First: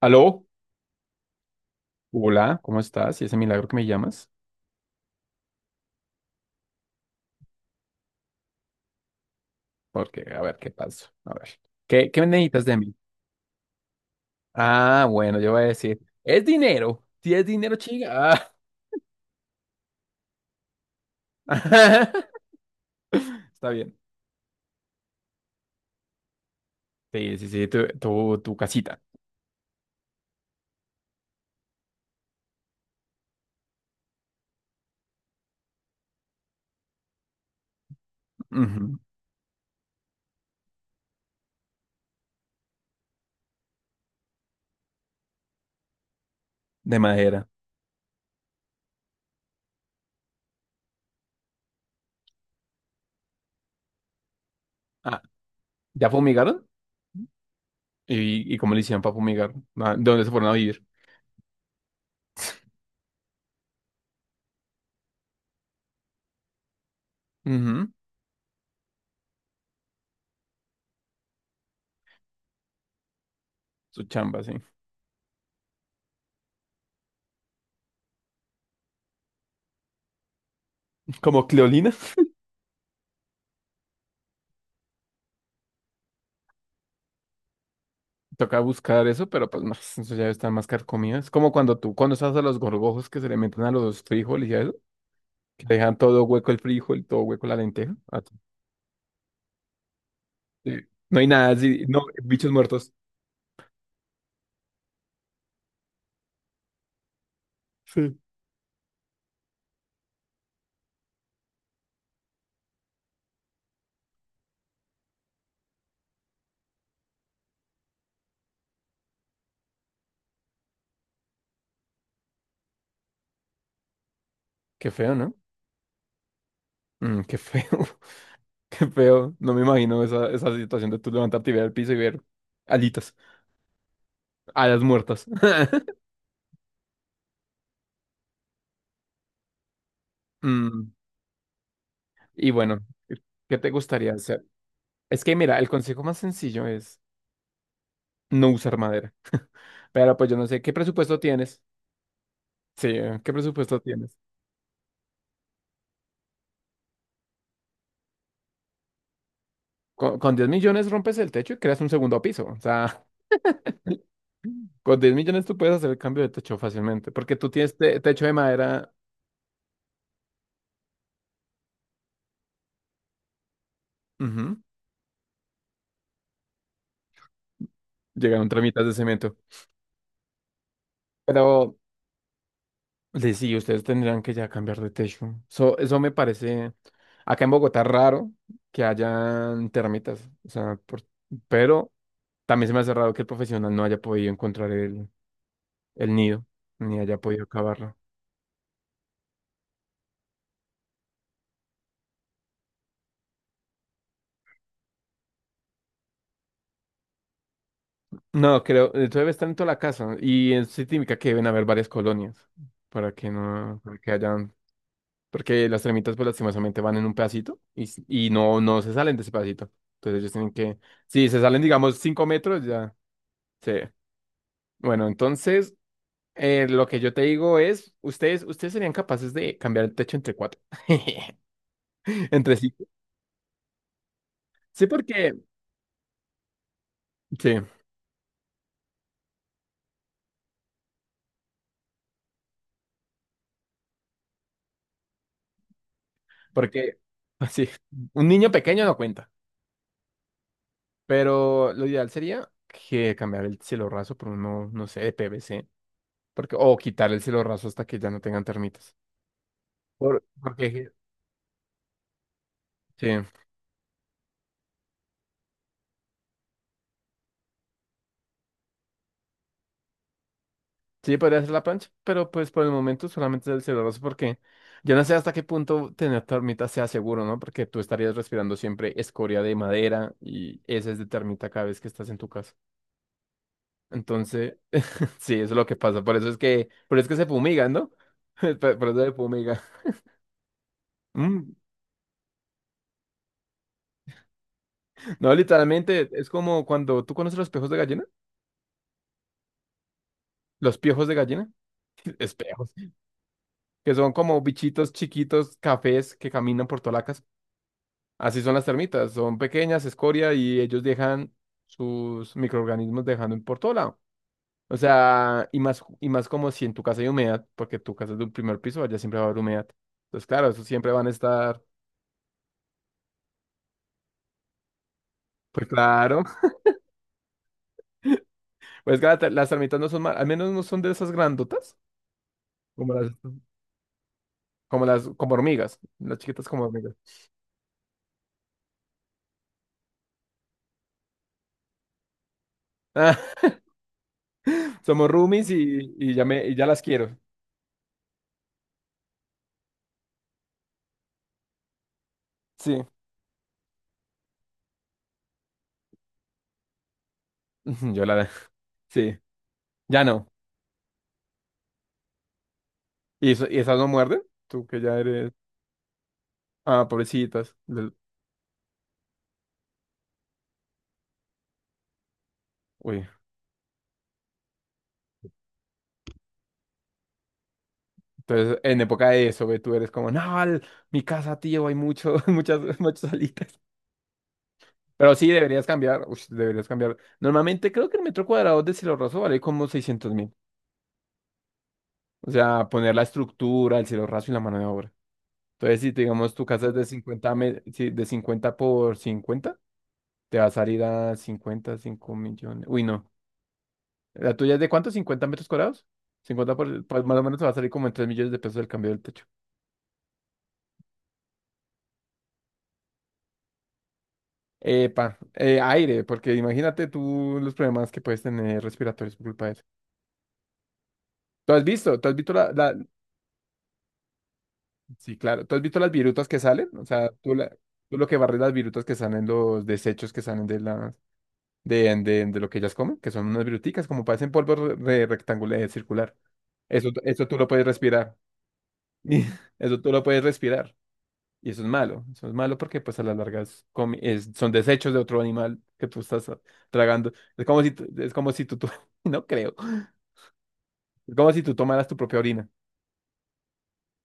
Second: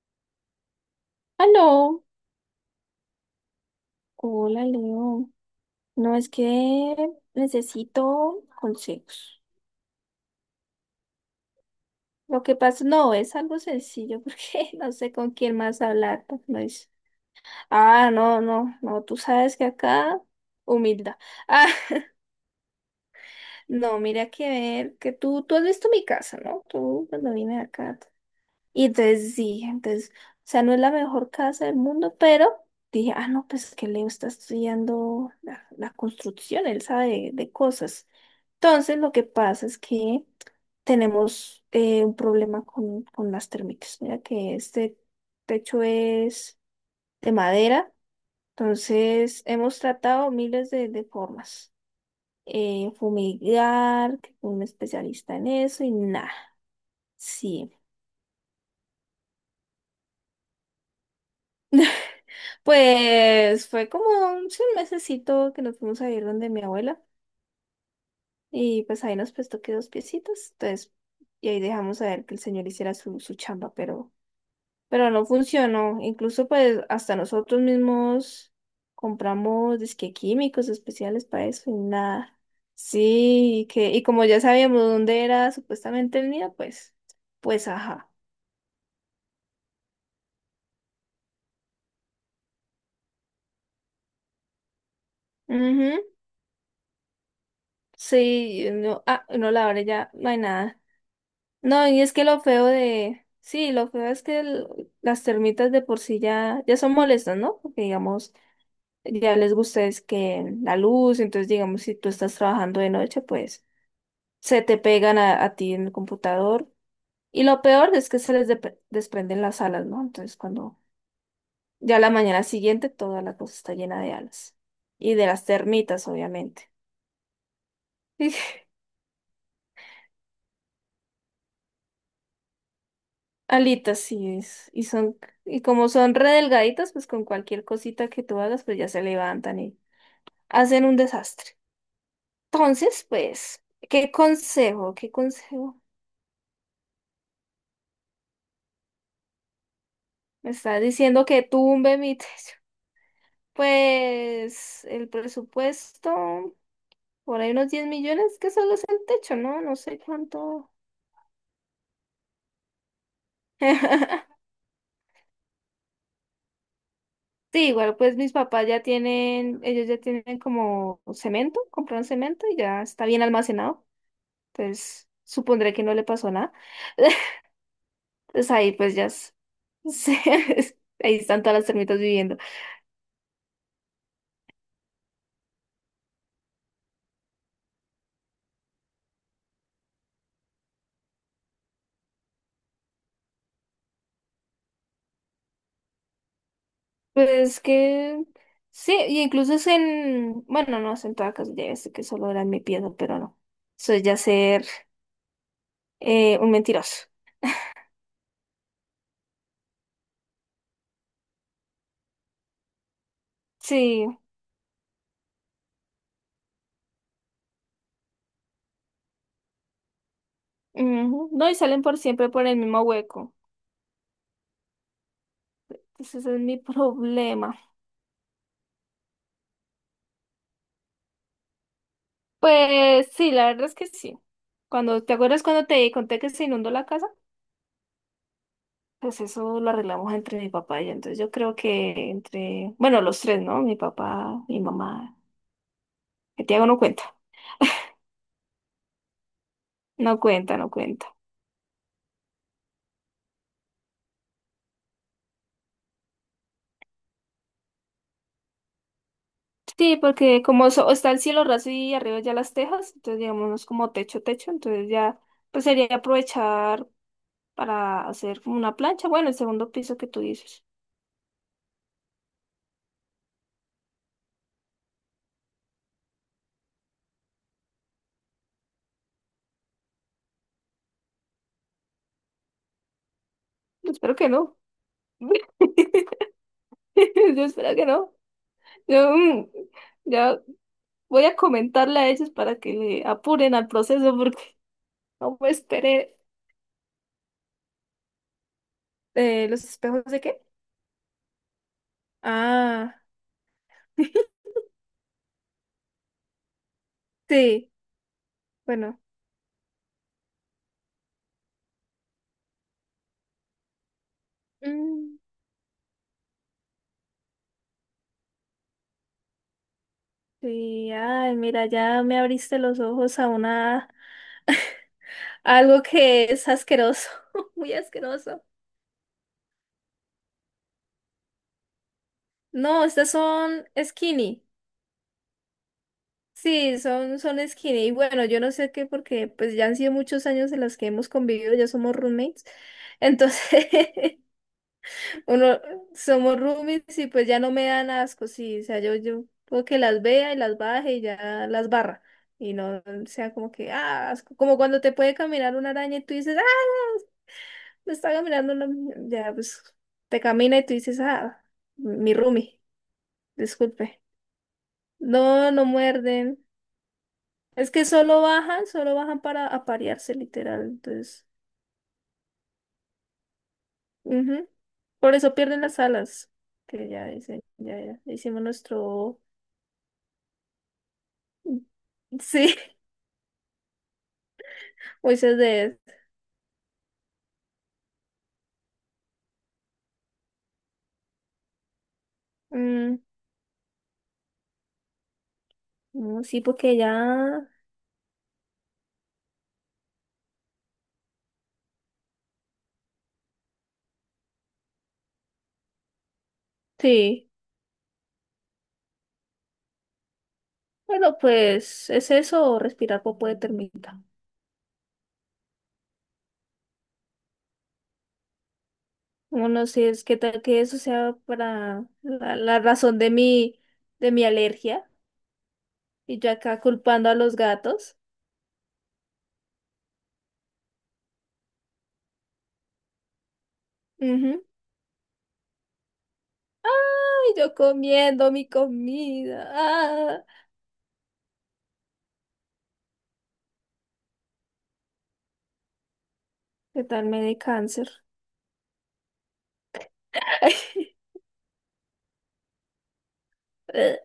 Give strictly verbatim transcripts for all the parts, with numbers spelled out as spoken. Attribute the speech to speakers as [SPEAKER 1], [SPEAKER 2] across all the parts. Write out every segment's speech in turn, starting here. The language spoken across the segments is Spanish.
[SPEAKER 1] Aló,
[SPEAKER 2] Aló,
[SPEAKER 1] hola, ¿cómo estás? Y ese milagro que me llamas,
[SPEAKER 2] hola Leo. No es que necesito consejos.
[SPEAKER 1] porque a ver qué pasa. A ver, ¿qué, qué
[SPEAKER 2] Lo que
[SPEAKER 1] necesitas de
[SPEAKER 2] pasa,
[SPEAKER 1] mí?
[SPEAKER 2] no, es algo sencillo porque no
[SPEAKER 1] Ah,
[SPEAKER 2] sé con
[SPEAKER 1] bueno, yo
[SPEAKER 2] quién
[SPEAKER 1] voy a
[SPEAKER 2] más
[SPEAKER 1] decir,
[SPEAKER 2] hablar. Pues,
[SPEAKER 1] es
[SPEAKER 2] no es.
[SPEAKER 1] dinero. Si es dinero,
[SPEAKER 2] Ah, no,
[SPEAKER 1] chica.
[SPEAKER 2] no, no, tú sabes que acá, humildad. Ah,
[SPEAKER 1] Ah. Está bien.
[SPEAKER 2] no, mira que ver, que tú, tú has visto mi casa, ¿no? Tú cuando
[SPEAKER 1] Sí, sí,
[SPEAKER 2] vine
[SPEAKER 1] sí, tu,
[SPEAKER 2] acá.
[SPEAKER 1] tu, tu
[SPEAKER 2] Y
[SPEAKER 1] casita.
[SPEAKER 2] entonces sí, entonces, o sea, no es la mejor casa del mundo, pero dije, ah, no, pues que Leo está estudiando la, la construcción, él sabe de cosas.
[SPEAKER 1] Ujú.
[SPEAKER 2] Entonces, lo que pasa es que tenemos eh, un problema con, con las térmicas. Mira que este techo es
[SPEAKER 1] De
[SPEAKER 2] de
[SPEAKER 1] madera.
[SPEAKER 2] madera, entonces hemos tratado miles de, de formas. Eh, fumigar, que un
[SPEAKER 1] Ah,
[SPEAKER 2] especialista en eso y
[SPEAKER 1] ¿ya
[SPEAKER 2] nada.
[SPEAKER 1] fumigaron?
[SPEAKER 2] Sí.
[SPEAKER 1] ¿Y, y cómo le hicieron para fumigar? Ah, ¿De dónde se fueron a vivir?
[SPEAKER 2] Pues fue como un, sí, un mesecito que nos fuimos a ir donde mi abuela
[SPEAKER 1] Ujú.
[SPEAKER 2] y pues ahí nos prestó que dos piecitos, entonces y ahí dejamos a ver que el señor hiciera su, su chamba,
[SPEAKER 1] Su
[SPEAKER 2] pero,
[SPEAKER 1] chamba, sí.
[SPEAKER 2] pero no funcionó, incluso pues hasta nosotros mismos compramos disque químicos especiales
[SPEAKER 1] Como
[SPEAKER 2] para eso y
[SPEAKER 1] Cleolina.
[SPEAKER 2] nada, sí, y que, y como ya sabíamos dónde era supuestamente el nido, pues, pues ajá,
[SPEAKER 1] Toca buscar eso, pero pues no, eso ya están más carcomido. Es como cuando tú, cuando estás a los gorgojos que se le meten a los frijoles y a eso. Que le dejan
[SPEAKER 2] ujú.
[SPEAKER 1] todo hueco el frijol, todo hueco la lenteja. Ah,
[SPEAKER 2] Sí, no, ah, no, la hora ya no hay
[SPEAKER 1] sí.
[SPEAKER 2] nada.
[SPEAKER 1] No hay nada así,
[SPEAKER 2] No,
[SPEAKER 1] no,
[SPEAKER 2] y es que lo
[SPEAKER 1] bichos
[SPEAKER 2] feo
[SPEAKER 1] muertos.
[SPEAKER 2] de, sí, lo feo es que el- las termitas de por sí ya, ya son molestas, ¿no? Porque
[SPEAKER 1] Sí.
[SPEAKER 2] digamos, ya les gusta es que la luz, entonces digamos, si tú estás trabajando de noche, pues se te pegan a, a ti en el computador. Y lo peor es que se les dep- desprenden las alas, ¿no? Entonces cuando ya la mañana siguiente toda la cosa está llena de alas.
[SPEAKER 1] Qué feo,
[SPEAKER 2] Y de
[SPEAKER 1] ¿no?
[SPEAKER 2] las termitas, obviamente.
[SPEAKER 1] Mm, qué feo, qué feo. No me imagino esa, esa situación de tú levantarte y ver al piso y ver alitas,
[SPEAKER 2] Alitas, sí es.
[SPEAKER 1] alas
[SPEAKER 2] Y son,
[SPEAKER 1] muertas.
[SPEAKER 2] y como son re delgaditas, pues con cualquier cosita que tú hagas, pues ya se levantan y hacen
[SPEAKER 1] Mm,
[SPEAKER 2] un desastre.
[SPEAKER 1] y bueno,
[SPEAKER 2] Entonces,
[SPEAKER 1] ¿qué
[SPEAKER 2] pues,
[SPEAKER 1] te
[SPEAKER 2] ¿qué
[SPEAKER 1] gustaría hacer?
[SPEAKER 2] consejo? ¿Qué
[SPEAKER 1] Es que mira, el
[SPEAKER 2] consejo?
[SPEAKER 1] consejo más sencillo es no usar madera. Pero pues yo no
[SPEAKER 2] Me
[SPEAKER 1] sé, ¿qué
[SPEAKER 2] estás
[SPEAKER 1] presupuesto
[SPEAKER 2] diciendo que
[SPEAKER 1] tienes?
[SPEAKER 2] tumbe mi techo.
[SPEAKER 1] Sí, ¿qué presupuesto tienes?
[SPEAKER 2] Pues el presupuesto, por ahí unos diez millones, que solo es el techo, ¿no? No sé
[SPEAKER 1] Con, con diez
[SPEAKER 2] cuánto.
[SPEAKER 1] millones rompes el techo y creas un segundo piso. O sea, con diez millones tú puedes hacer el cambio de techo fácilmente, porque tú
[SPEAKER 2] Sí,
[SPEAKER 1] tienes
[SPEAKER 2] igual
[SPEAKER 1] te-
[SPEAKER 2] pues
[SPEAKER 1] techo de
[SPEAKER 2] mis papás ya
[SPEAKER 1] madera.
[SPEAKER 2] tienen, ellos ya tienen como cemento, compraron cemento y ya está bien almacenado.
[SPEAKER 1] Ujú.
[SPEAKER 2] Entonces, supondré que no le pasó nada.
[SPEAKER 1] Llegaron
[SPEAKER 2] Pues ahí
[SPEAKER 1] tramitas de
[SPEAKER 2] pues ya s-
[SPEAKER 1] cemento.
[SPEAKER 2] se- ahí están todas las
[SPEAKER 1] Pero
[SPEAKER 2] termitas viviendo.
[SPEAKER 1] de sí, ustedes tendrían que ya cambiar de techo. So- eso me parece acá en Bogotá raro que hayan termitas. O sea, por- pero también se me hace raro que el profesional no haya podido encontrar el, el nido, ni haya podido
[SPEAKER 2] Pues
[SPEAKER 1] cavarlo.
[SPEAKER 2] que sí, y incluso es en, bueno, no es en toda casa, ya sé que solo era en mi pieza, pero no. Eso es ya ser eh, un mentiroso.
[SPEAKER 1] No, creo, eso debe estar en toda la casa. Y es sí típica que deben haber varias colonias para que no, para
[SPEAKER 2] Sí,
[SPEAKER 1] que haya. Porque las tremitas, pues lastimosamente van en un pedacito y, s- y no, no se salen de ese pedacito. Entonces ellos tienen que, si
[SPEAKER 2] ujú.
[SPEAKER 1] se
[SPEAKER 2] No, y
[SPEAKER 1] salen,
[SPEAKER 2] salen
[SPEAKER 1] digamos,
[SPEAKER 2] por
[SPEAKER 1] cinco
[SPEAKER 2] siempre por el
[SPEAKER 1] metros,
[SPEAKER 2] mismo
[SPEAKER 1] ya
[SPEAKER 2] hueco.
[SPEAKER 1] se. Bueno, entonces,
[SPEAKER 2] Entonces ese es mi
[SPEAKER 1] eh, lo que yo te digo
[SPEAKER 2] problema.
[SPEAKER 1] es, ustedes, ustedes serían capaces de cambiar el techo entre cuatro. Entre sí.
[SPEAKER 2] Pues sí, la verdad es que sí.
[SPEAKER 1] Sí,
[SPEAKER 2] Cuando, ¿te
[SPEAKER 1] porque,
[SPEAKER 2] acuerdas cuando te conté que se inundó la casa?
[SPEAKER 1] sí,
[SPEAKER 2] Pues eso lo arreglamos entre mi papá y yo. Entonces yo creo que entre, bueno, los tres, ¿no? Mi papá, mi mamá. Que Tiago no
[SPEAKER 1] porque,
[SPEAKER 2] cuenta.
[SPEAKER 1] así, un niño pequeño no cuenta.
[SPEAKER 2] No cuenta, no cuenta.
[SPEAKER 1] Pero lo ideal sería que cambiar el cielo raso por uno, no sé, de P V C. Porque, o quitar el cielo raso hasta que ya no tengan termitas.
[SPEAKER 2] Sí,
[SPEAKER 1] Por-
[SPEAKER 2] porque como so-
[SPEAKER 1] porque,
[SPEAKER 2] está el cielo raso y arriba ya las tejas,
[SPEAKER 1] sí.
[SPEAKER 2] entonces digamos como techo, techo, entonces ya pues sería aprovechar para hacer como una plancha. Bueno, el segundo piso que tú dices.
[SPEAKER 1] Sí, podría ser la plancha, pero pues por el momento solamente es el celuloso porque yo no sé hasta qué punto tener termita sea seguro, ¿no? Porque tú estarías respirando siempre escoria de madera y heces de termita cada vez que estás en tu casa.
[SPEAKER 2] Yo espero que
[SPEAKER 1] Entonces,
[SPEAKER 2] no. Yo
[SPEAKER 1] sí, eso es lo que pasa. Por eso es que, por eso es que se fumigan,
[SPEAKER 2] espero que
[SPEAKER 1] ¿no?
[SPEAKER 2] no.
[SPEAKER 1] Por por eso
[SPEAKER 2] Yo
[SPEAKER 1] se
[SPEAKER 2] mm,
[SPEAKER 1] fumiga.
[SPEAKER 2] ya voy a
[SPEAKER 1] Mm.
[SPEAKER 2] comentarle a ellos para que le apuren al proceso porque
[SPEAKER 1] No,
[SPEAKER 2] no me
[SPEAKER 1] literalmente
[SPEAKER 2] esperé.
[SPEAKER 1] es como cuando tú conoces los piojos de gallina,
[SPEAKER 2] Eh, ¿los espejos de qué?
[SPEAKER 1] los piojos de gallina, espejos,
[SPEAKER 2] Ah,
[SPEAKER 1] que son como bichitos chiquitos, cafés que caminan por toda la casa.
[SPEAKER 2] sí,
[SPEAKER 1] Así son las
[SPEAKER 2] bueno.
[SPEAKER 1] termitas, son pequeñas, escoria, y ellos dejan sus microorganismos dejando por todo lado. O
[SPEAKER 2] Mm,
[SPEAKER 1] sea, y más, y más como si en tu casa hay humedad, porque tu casa es de un primer piso, allá siempre va a haber humedad. Entonces, claro, eso siempre
[SPEAKER 2] sí,
[SPEAKER 1] van a
[SPEAKER 2] ay,
[SPEAKER 1] estar.
[SPEAKER 2] mira, ya me abriste los ojos a una, a
[SPEAKER 1] Pues
[SPEAKER 2] algo
[SPEAKER 1] claro,
[SPEAKER 2] que es asqueroso, muy asqueroso.
[SPEAKER 1] pues claro, te- las termitas no son mal, al menos no son de esas grandotas,
[SPEAKER 2] No,
[SPEAKER 1] como
[SPEAKER 2] estas
[SPEAKER 1] las,
[SPEAKER 2] son skinny.
[SPEAKER 1] como las, como hormigas, las chiquitas como
[SPEAKER 2] Sí,
[SPEAKER 1] hormigas.
[SPEAKER 2] son, son skinny. Y bueno, yo no sé qué, porque pues ya han sido muchos años en los que hemos convivido, ya somos roommates.
[SPEAKER 1] Ah,
[SPEAKER 2] Entonces,
[SPEAKER 1] somos roomies
[SPEAKER 2] uno,
[SPEAKER 1] y, y ya
[SPEAKER 2] somos
[SPEAKER 1] me, y ya las
[SPEAKER 2] roomies y
[SPEAKER 1] quiero.
[SPEAKER 2] pues ya no me dan asco, sí, o sea, yo, yo puedo que las vea y las baje y ya las barra. Y no
[SPEAKER 1] Sí,
[SPEAKER 2] sea como que, ah, asco. Como cuando te puede caminar una araña y tú dices, ah, me
[SPEAKER 1] yo
[SPEAKER 2] está
[SPEAKER 1] la,
[SPEAKER 2] caminando una.
[SPEAKER 1] sí,
[SPEAKER 2] Ya, pues
[SPEAKER 1] ya
[SPEAKER 2] te
[SPEAKER 1] no.
[SPEAKER 2] camina y tú dices, ah, mi roomie,
[SPEAKER 1] ¿Y, eso- y esas no
[SPEAKER 2] disculpe.
[SPEAKER 1] muerden? Tú que ya eres.
[SPEAKER 2] No, no muerden.
[SPEAKER 1] Ah, pobrecitas.
[SPEAKER 2] Es que
[SPEAKER 1] Lol.
[SPEAKER 2] solo bajan, solo bajan para aparearse, literal. Entonces,
[SPEAKER 1] Uy.
[SPEAKER 2] ujú. Por eso pierden las alas. Que ya dicen, ya, ya hicimos
[SPEAKER 1] Entonces, en época
[SPEAKER 2] nuestro.
[SPEAKER 1] de eso, ve, tú eres como, no, el- mi casa, tío, hay mucho,
[SPEAKER 2] Sí.
[SPEAKER 1] muchas, muchas alitas. Pero sí,
[SPEAKER 2] Moisés de
[SPEAKER 1] deberías
[SPEAKER 2] él.
[SPEAKER 1] cambiar. Ush, deberías cambiar. Normalmente creo que el metro cuadrado de cielo raso vale como seiscientos mil. O sea, poner
[SPEAKER 2] Mm,
[SPEAKER 1] la estructura, el cielo raso y la mano de obra. Entonces, si
[SPEAKER 2] no,
[SPEAKER 1] digamos
[SPEAKER 2] sí,
[SPEAKER 1] tu casa es
[SPEAKER 2] porque
[SPEAKER 1] de cincuenta
[SPEAKER 2] ya.
[SPEAKER 1] me- sí, de cincuenta por cincuenta, te va a salir a cincuenta cinco millones. Uy, no. ¿La tuya es de cuánto? ¿Cincuenta metros cuadrados? Cincuenta por, pues más o
[SPEAKER 2] Sí.
[SPEAKER 1] menos te va a salir como en tres millones de pesos el cambio del techo.
[SPEAKER 2] Bueno, pues es eso, o respirar popo de termita.
[SPEAKER 1] Epa, eh, aire, porque imagínate tú los problemas que puedes tener respiratorios por culpa de eso.
[SPEAKER 2] Bueno, si es que tal que eso sea
[SPEAKER 1] ¿Tú has
[SPEAKER 2] para
[SPEAKER 1] visto? ¿Tú has visto
[SPEAKER 2] la,
[SPEAKER 1] la,
[SPEAKER 2] la
[SPEAKER 1] la-
[SPEAKER 2] razón de mi, de mi alergia.
[SPEAKER 1] Sí, claro. ¿Tú has visto las
[SPEAKER 2] Y
[SPEAKER 1] virutas
[SPEAKER 2] yo
[SPEAKER 1] que
[SPEAKER 2] acá
[SPEAKER 1] salen? O sea,
[SPEAKER 2] culpando a
[SPEAKER 1] tú,
[SPEAKER 2] los
[SPEAKER 1] la- tú
[SPEAKER 2] gatos.
[SPEAKER 1] lo que barres las virutas que salen, los desechos que salen de las de, de, de, lo que ellas comen, que son unas viruticas, como parecen
[SPEAKER 2] Ujú.
[SPEAKER 1] polvo re- re- rectangular, eh, circular. Eso, eso tú
[SPEAKER 2] Y
[SPEAKER 1] lo
[SPEAKER 2] yo
[SPEAKER 1] puedes respirar.
[SPEAKER 2] comiendo mi comida.
[SPEAKER 1] Eso tú lo puedes
[SPEAKER 2] Ah,
[SPEAKER 1] respirar. Y eso es malo. Eso es malo porque pues a la larga es comi- es- son desechos de otro animal que tú estás ah,
[SPEAKER 2] ¿qué tal
[SPEAKER 1] tragando.
[SPEAKER 2] me dé
[SPEAKER 1] Es como si, tú-
[SPEAKER 2] cáncer?
[SPEAKER 1] es como si tú, tú- No creo. Es como si tú tomaras tu propia orina.
[SPEAKER 2] Eh,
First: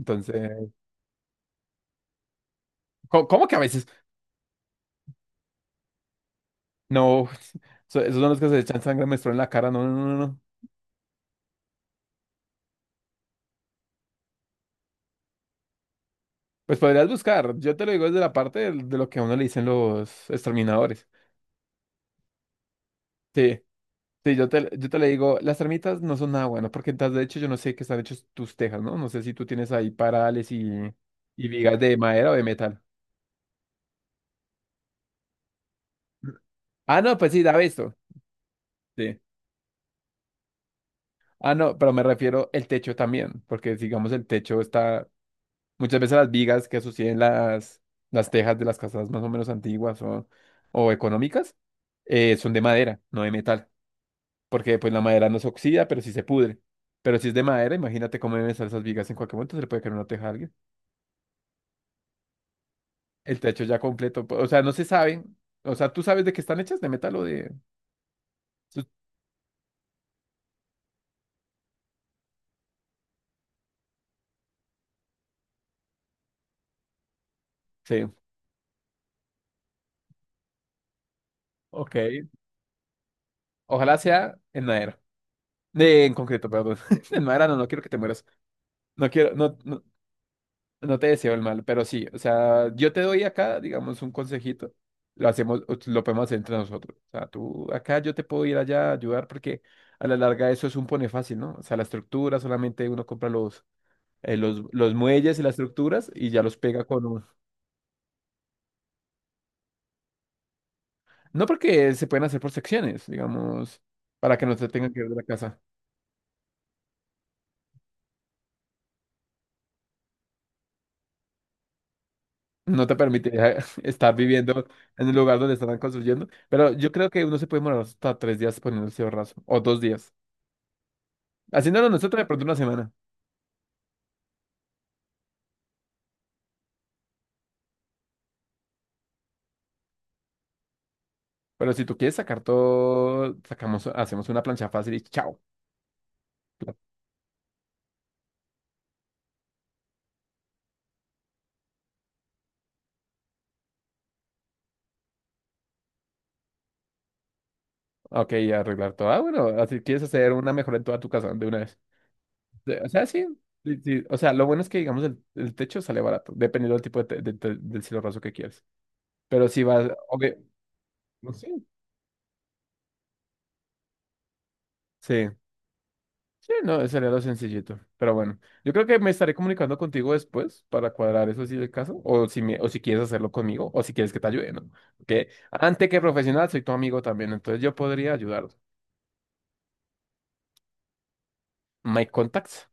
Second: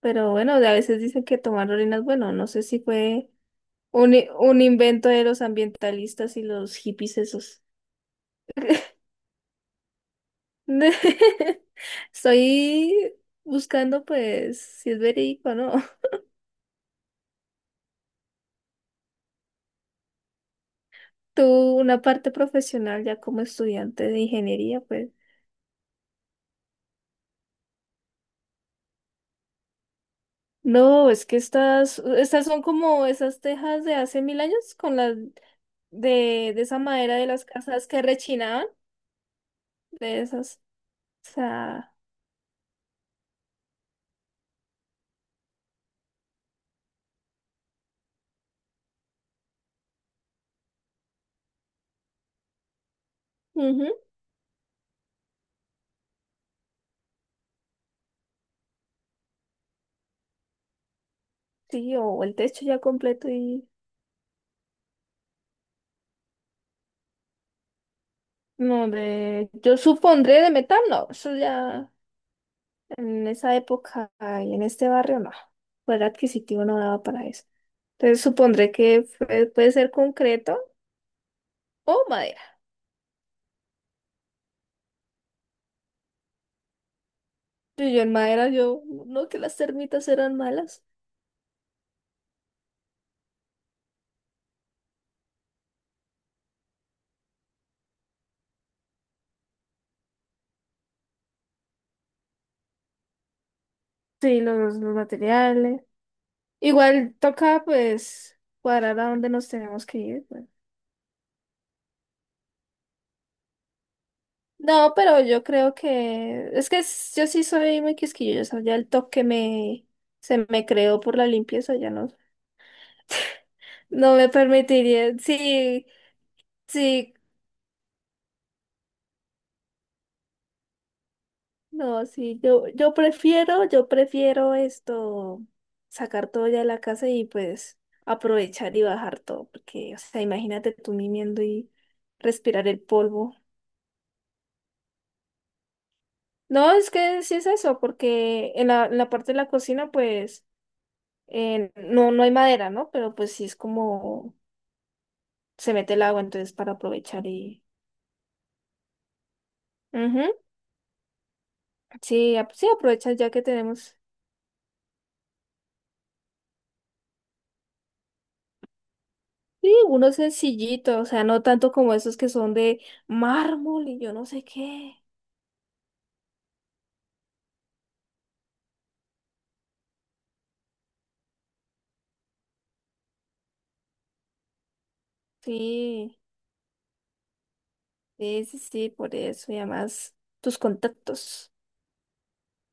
[SPEAKER 2] Pero bueno, a veces dicen que tomar orina es bueno. No sé si
[SPEAKER 1] ¿cómo,
[SPEAKER 2] fue
[SPEAKER 1] cómo que a veces?
[SPEAKER 2] un, i- un invento de los ambientalistas y los hippies
[SPEAKER 1] No,
[SPEAKER 2] esos.
[SPEAKER 1] so- esos son los que se echan sangre menstrual en la cara. No, no, no, no. No.
[SPEAKER 2] Estoy buscando, pues, si es verídico o no.
[SPEAKER 1] Pues podrías buscar. Yo te lo digo desde la parte del- de, lo que a uno le dicen los exterminadores.
[SPEAKER 2] Tú, una parte profesional ya como
[SPEAKER 1] Sí,
[SPEAKER 2] estudiante de
[SPEAKER 1] sí, yo te,
[SPEAKER 2] ingeniería,
[SPEAKER 1] yo te le
[SPEAKER 2] pues.
[SPEAKER 1] digo, las termitas no son nada bueno, porque entonces, de hecho yo no sé qué están hechos tus tejas, ¿no? No sé si tú tienes ahí parales y,
[SPEAKER 2] No, es que
[SPEAKER 1] y vigas de
[SPEAKER 2] estas,
[SPEAKER 1] madera o de
[SPEAKER 2] estas son
[SPEAKER 1] metal.
[SPEAKER 2] como esas tejas de hace mil años con las de, de esa
[SPEAKER 1] Ah,
[SPEAKER 2] madera
[SPEAKER 1] no,
[SPEAKER 2] de
[SPEAKER 1] pues sí,
[SPEAKER 2] las
[SPEAKER 1] daba
[SPEAKER 2] casas
[SPEAKER 1] esto.
[SPEAKER 2] que rechinaban,
[SPEAKER 1] Sí.
[SPEAKER 2] de esas. O
[SPEAKER 1] Ah, no, pero
[SPEAKER 2] sea,
[SPEAKER 1] me refiero el techo también, porque digamos el techo está. Muchas veces las vigas que asocian las, las tejas de las casas más o menos antiguas o, o económicas, eh, son de madera, no de metal,
[SPEAKER 2] ujú,
[SPEAKER 1] porque pues la madera no se oxida, pero sí se pudre. Pero si es de madera, imagínate cómo deben estar esas vigas, en cualquier momento se le puede caer una teja a alguien.
[SPEAKER 2] sí, o el techo ya completo
[SPEAKER 1] El techo
[SPEAKER 2] y.
[SPEAKER 1] ya completo, po- o sea, no se sabe, o sea, tú sabes de qué están hechas, de metal o de... su-
[SPEAKER 2] No, de. Yo supondré de metal, no, eso ya. En esa época y en este barrio no, poder adquisitivo no daba para eso.
[SPEAKER 1] Sí,
[SPEAKER 2] Entonces supondré que fue- puede ser concreto
[SPEAKER 1] ok.
[SPEAKER 2] o madera.
[SPEAKER 1] Ojalá sea en madera. De, en concreto, perdón. En madera no, no quiero que
[SPEAKER 2] Y
[SPEAKER 1] te
[SPEAKER 2] yo en
[SPEAKER 1] mueras.
[SPEAKER 2] madera, yo,
[SPEAKER 1] No
[SPEAKER 2] no
[SPEAKER 1] quiero,
[SPEAKER 2] que las
[SPEAKER 1] no, no.
[SPEAKER 2] termitas eran malas.
[SPEAKER 1] No te deseo el mal, pero sí, o sea, yo te doy acá, digamos, un consejito. Lo hacemos, lo podemos hacer entre nosotros. O sea, tú acá, yo te puedo ir allá a ayudar porque a la larga eso es un pone fácil, ¿no? O sea, la estructura, solamente uno compra los, eh,
[SPEAKER 2] Sí,
[SPEAKER 1] los,
[SPEAKER 2] los,
[SPEAKER 1] los
[SPEAKER 2] los
[SPEAKER 1] muelles y las
[SPEAKER 2] materiales.
[SPEAKER 1] estructuras y ya los pega con
[SPEAKER 2] Igual
[SPEAKER 1] un...
[SPEAKER 2] toca pues cuadrar a dónde nos tenemos que ir. Bueno.
[SPEAKER 1] No porque se pueden hacer por secciones, digamos, para que no se tengan
[SPEAKER 2] No,
[SPEAKER 1] que ir de
[SPEAKER 2] pero
[SPEAKER 1] la
[SPEAKER 2] yo
[SPEAKER 1] casa.
[SPEAKER 2] creo que es que s- yo sí soy muy quisquillosa. Ya el toque me se me creó por la limpieza, ya no,
[SPEAKER 1] No te permite eh, estar
[SPEAKER 2] no me
[SPEAKER 1] viviendo en el
[SPEAKER 2] permitiría.
[SPEAKER 1] lugar donde están
[SPEAKER 2] Sí,
[SPEAKER 1] construyendo, pero yo creo
[SPEAKER 2] sí.
[SPEAKER 1] que uno se puede morar hasta tres días poniendo ese raso, o dos días. Haciéndolo
[SPEAKER 2] No,
[SPEAKER 1] nosotros, de
[SPEAKER 2] sí,
[SPEAKER 1] pronto una
[SPEAKER 2] yo,
[SPEAKER 1] semana.
[SPEAKER 2] yo prefiero, yo prefiero esto, sacar todo ya de la casa y pues aprovechar y bajar todo, porque, o sea, imagínate tú mimiendo y
[SPEAKER 1] Pero si tú quieres sacar
[SPEAKER 2] respirar el polvo.
[SPEAKER 1] todo, sacamos, hacemos una plancha fácil y chao.
[SPEAKER 2] No,
[SPEAKER 1] pla-
[SPEAKER 2] es que sí es eso, porque en la, en la parte de la cocina, pues, eh, no, no hay madera, ¿no? Pero pues sí es como se mete el agua, entonces para aprovechar y.
[SPEAKER 1] Ok, y arreglar todo. Ah, bueno, así quieres
[SPEAKER 2] Ujú.
[SPEAKER 1] hacer una mejora en toda tu casa de una vez.
[SPEAKER 2] Sí, ap- sí,
[SPEAKER 1] De- O sea,
[SPEAKER 2] aprovechas
[SPEAKER 1] sí.
[SPEAKER 2] ya que
[SPEAKER 1] Sí,
[SPEAKER 2] tenemos.
[SPEAKER 1] sí, o sea, lo bueno es que, digamos, el, el techo sale barato, dependiendo del tipo de, te- de te- del cielo raso que quieres. Pero si
[SPEAKER 2] Sí,
[SPEAKER 1] vas,
[SPEAKER 2] uno
[SPEAKER 1] obvio,
[SPEAKER 2] sencillito, o sea,
[SPEAKER 1] no
[SPEAKER 2] no
[SPEAKER 1] sé.
[SPEAKER 2] tanto como esos que son de mármol y yo no sé qué.
[SPEAKER 1] Sí. Sí, no, sería lo sencillito. Pero bueno, yo creo que me estaré comunicando contigo después para cuadrar eso si es el caso, o si me, o si quieres hacerlo conmigo, o si quieres que te ayude, ¿no? Porque antes que
[SPEAKER 2] Sí,
[SPEAKER 1] profesional soy tu amigo también, entonces yo podría
[SPEAKER 2] sí,
[SPEAKER 1] ayudar.
[SPEAKER 2] sí, sí, por eso. Y además, tus contactos.
[SPEAKER 1] My contacts.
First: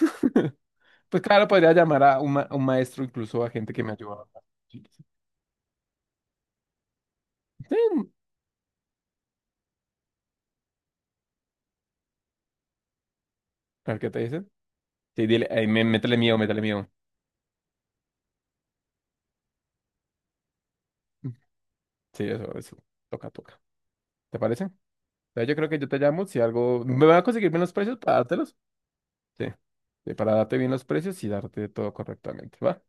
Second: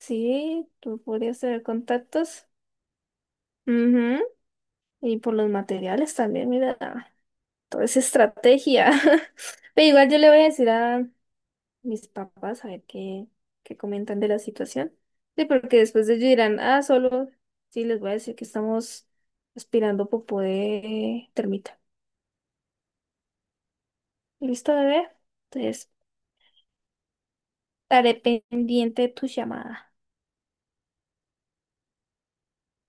[SPEAKER 2] tú
[SPEAKER 1] Pues
[SPEAKER 2] podrías
[SPEAKER 1] claro,
[SPEAKER 2] tener
[SPEAKER 1] podría llamar a un,
[SPEAKER 2] contactos.
[SPEAKER 1] ma- un maestro, incluso a gente que me
[SPEAKER 2] Ujú.
[SPEAKER 1] ayuda. Sí,
[SPEAKER 2] Y por los materiales también, mira, toda esa estrategia. Pero igual yo le voy a decir a mis papás a ver qué, qué,
[SPEAKER 1] a qué te
[SPEAKER 2] comentan de la
[SPEAKER 1] dicen.
[SPEAKER 2] situación.
[SPEAKER 1] Sí,
[SPEAKER 2] Sí,
[SPEAKER 1] dile, "Ey,
[SPEAKER 2] porque
[SPEAKER 1] me-
[SPEAKER 2] después
[SPEAKER 1] métele
[SPEAKER 2] ellos
[SPEAKER 1] miedo,
[SPEAKER 2] dirán,
[SPEAKER 1] métele
[SPEAKER 2] ah,
[SPEAKER 1] miedo".
[SPEAKER 2] solo, sí, les voy a decir que estamos aspirando popó de termita.
[SPEAKER 1] Sí, eso, eso. Toca, toca. ¿Te parece?
[SPEAKER 2] ¿Listo, bebé?
[SPEAKER 1] Ya, yo creo que yo
[SPEAKER 2] Entonces,
[SPEAKER 1] te llamo si algo. Me van a conseguir menos precios
[SPEAKER 2] estaré
[SPEAKER 1] para dártelos.
[SPEAKER 2] pendiente de tu
[SPEAKER 1] Sí,
[SPEAKER 2] llamada.
[SPEAKER 1] sí, para darte bien los precios y darte todo correctamente, ¿va?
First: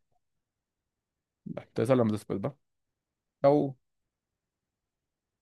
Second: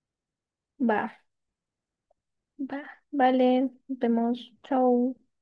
[SPEAKER 2] Va,
[SPEAKER 1] Va, entonces hablamos después, ¿va?
[SPEAKER 2] va, vale,
[SPEAKER 1] Chau.
[SPEAKER 2] nos vemos, chao.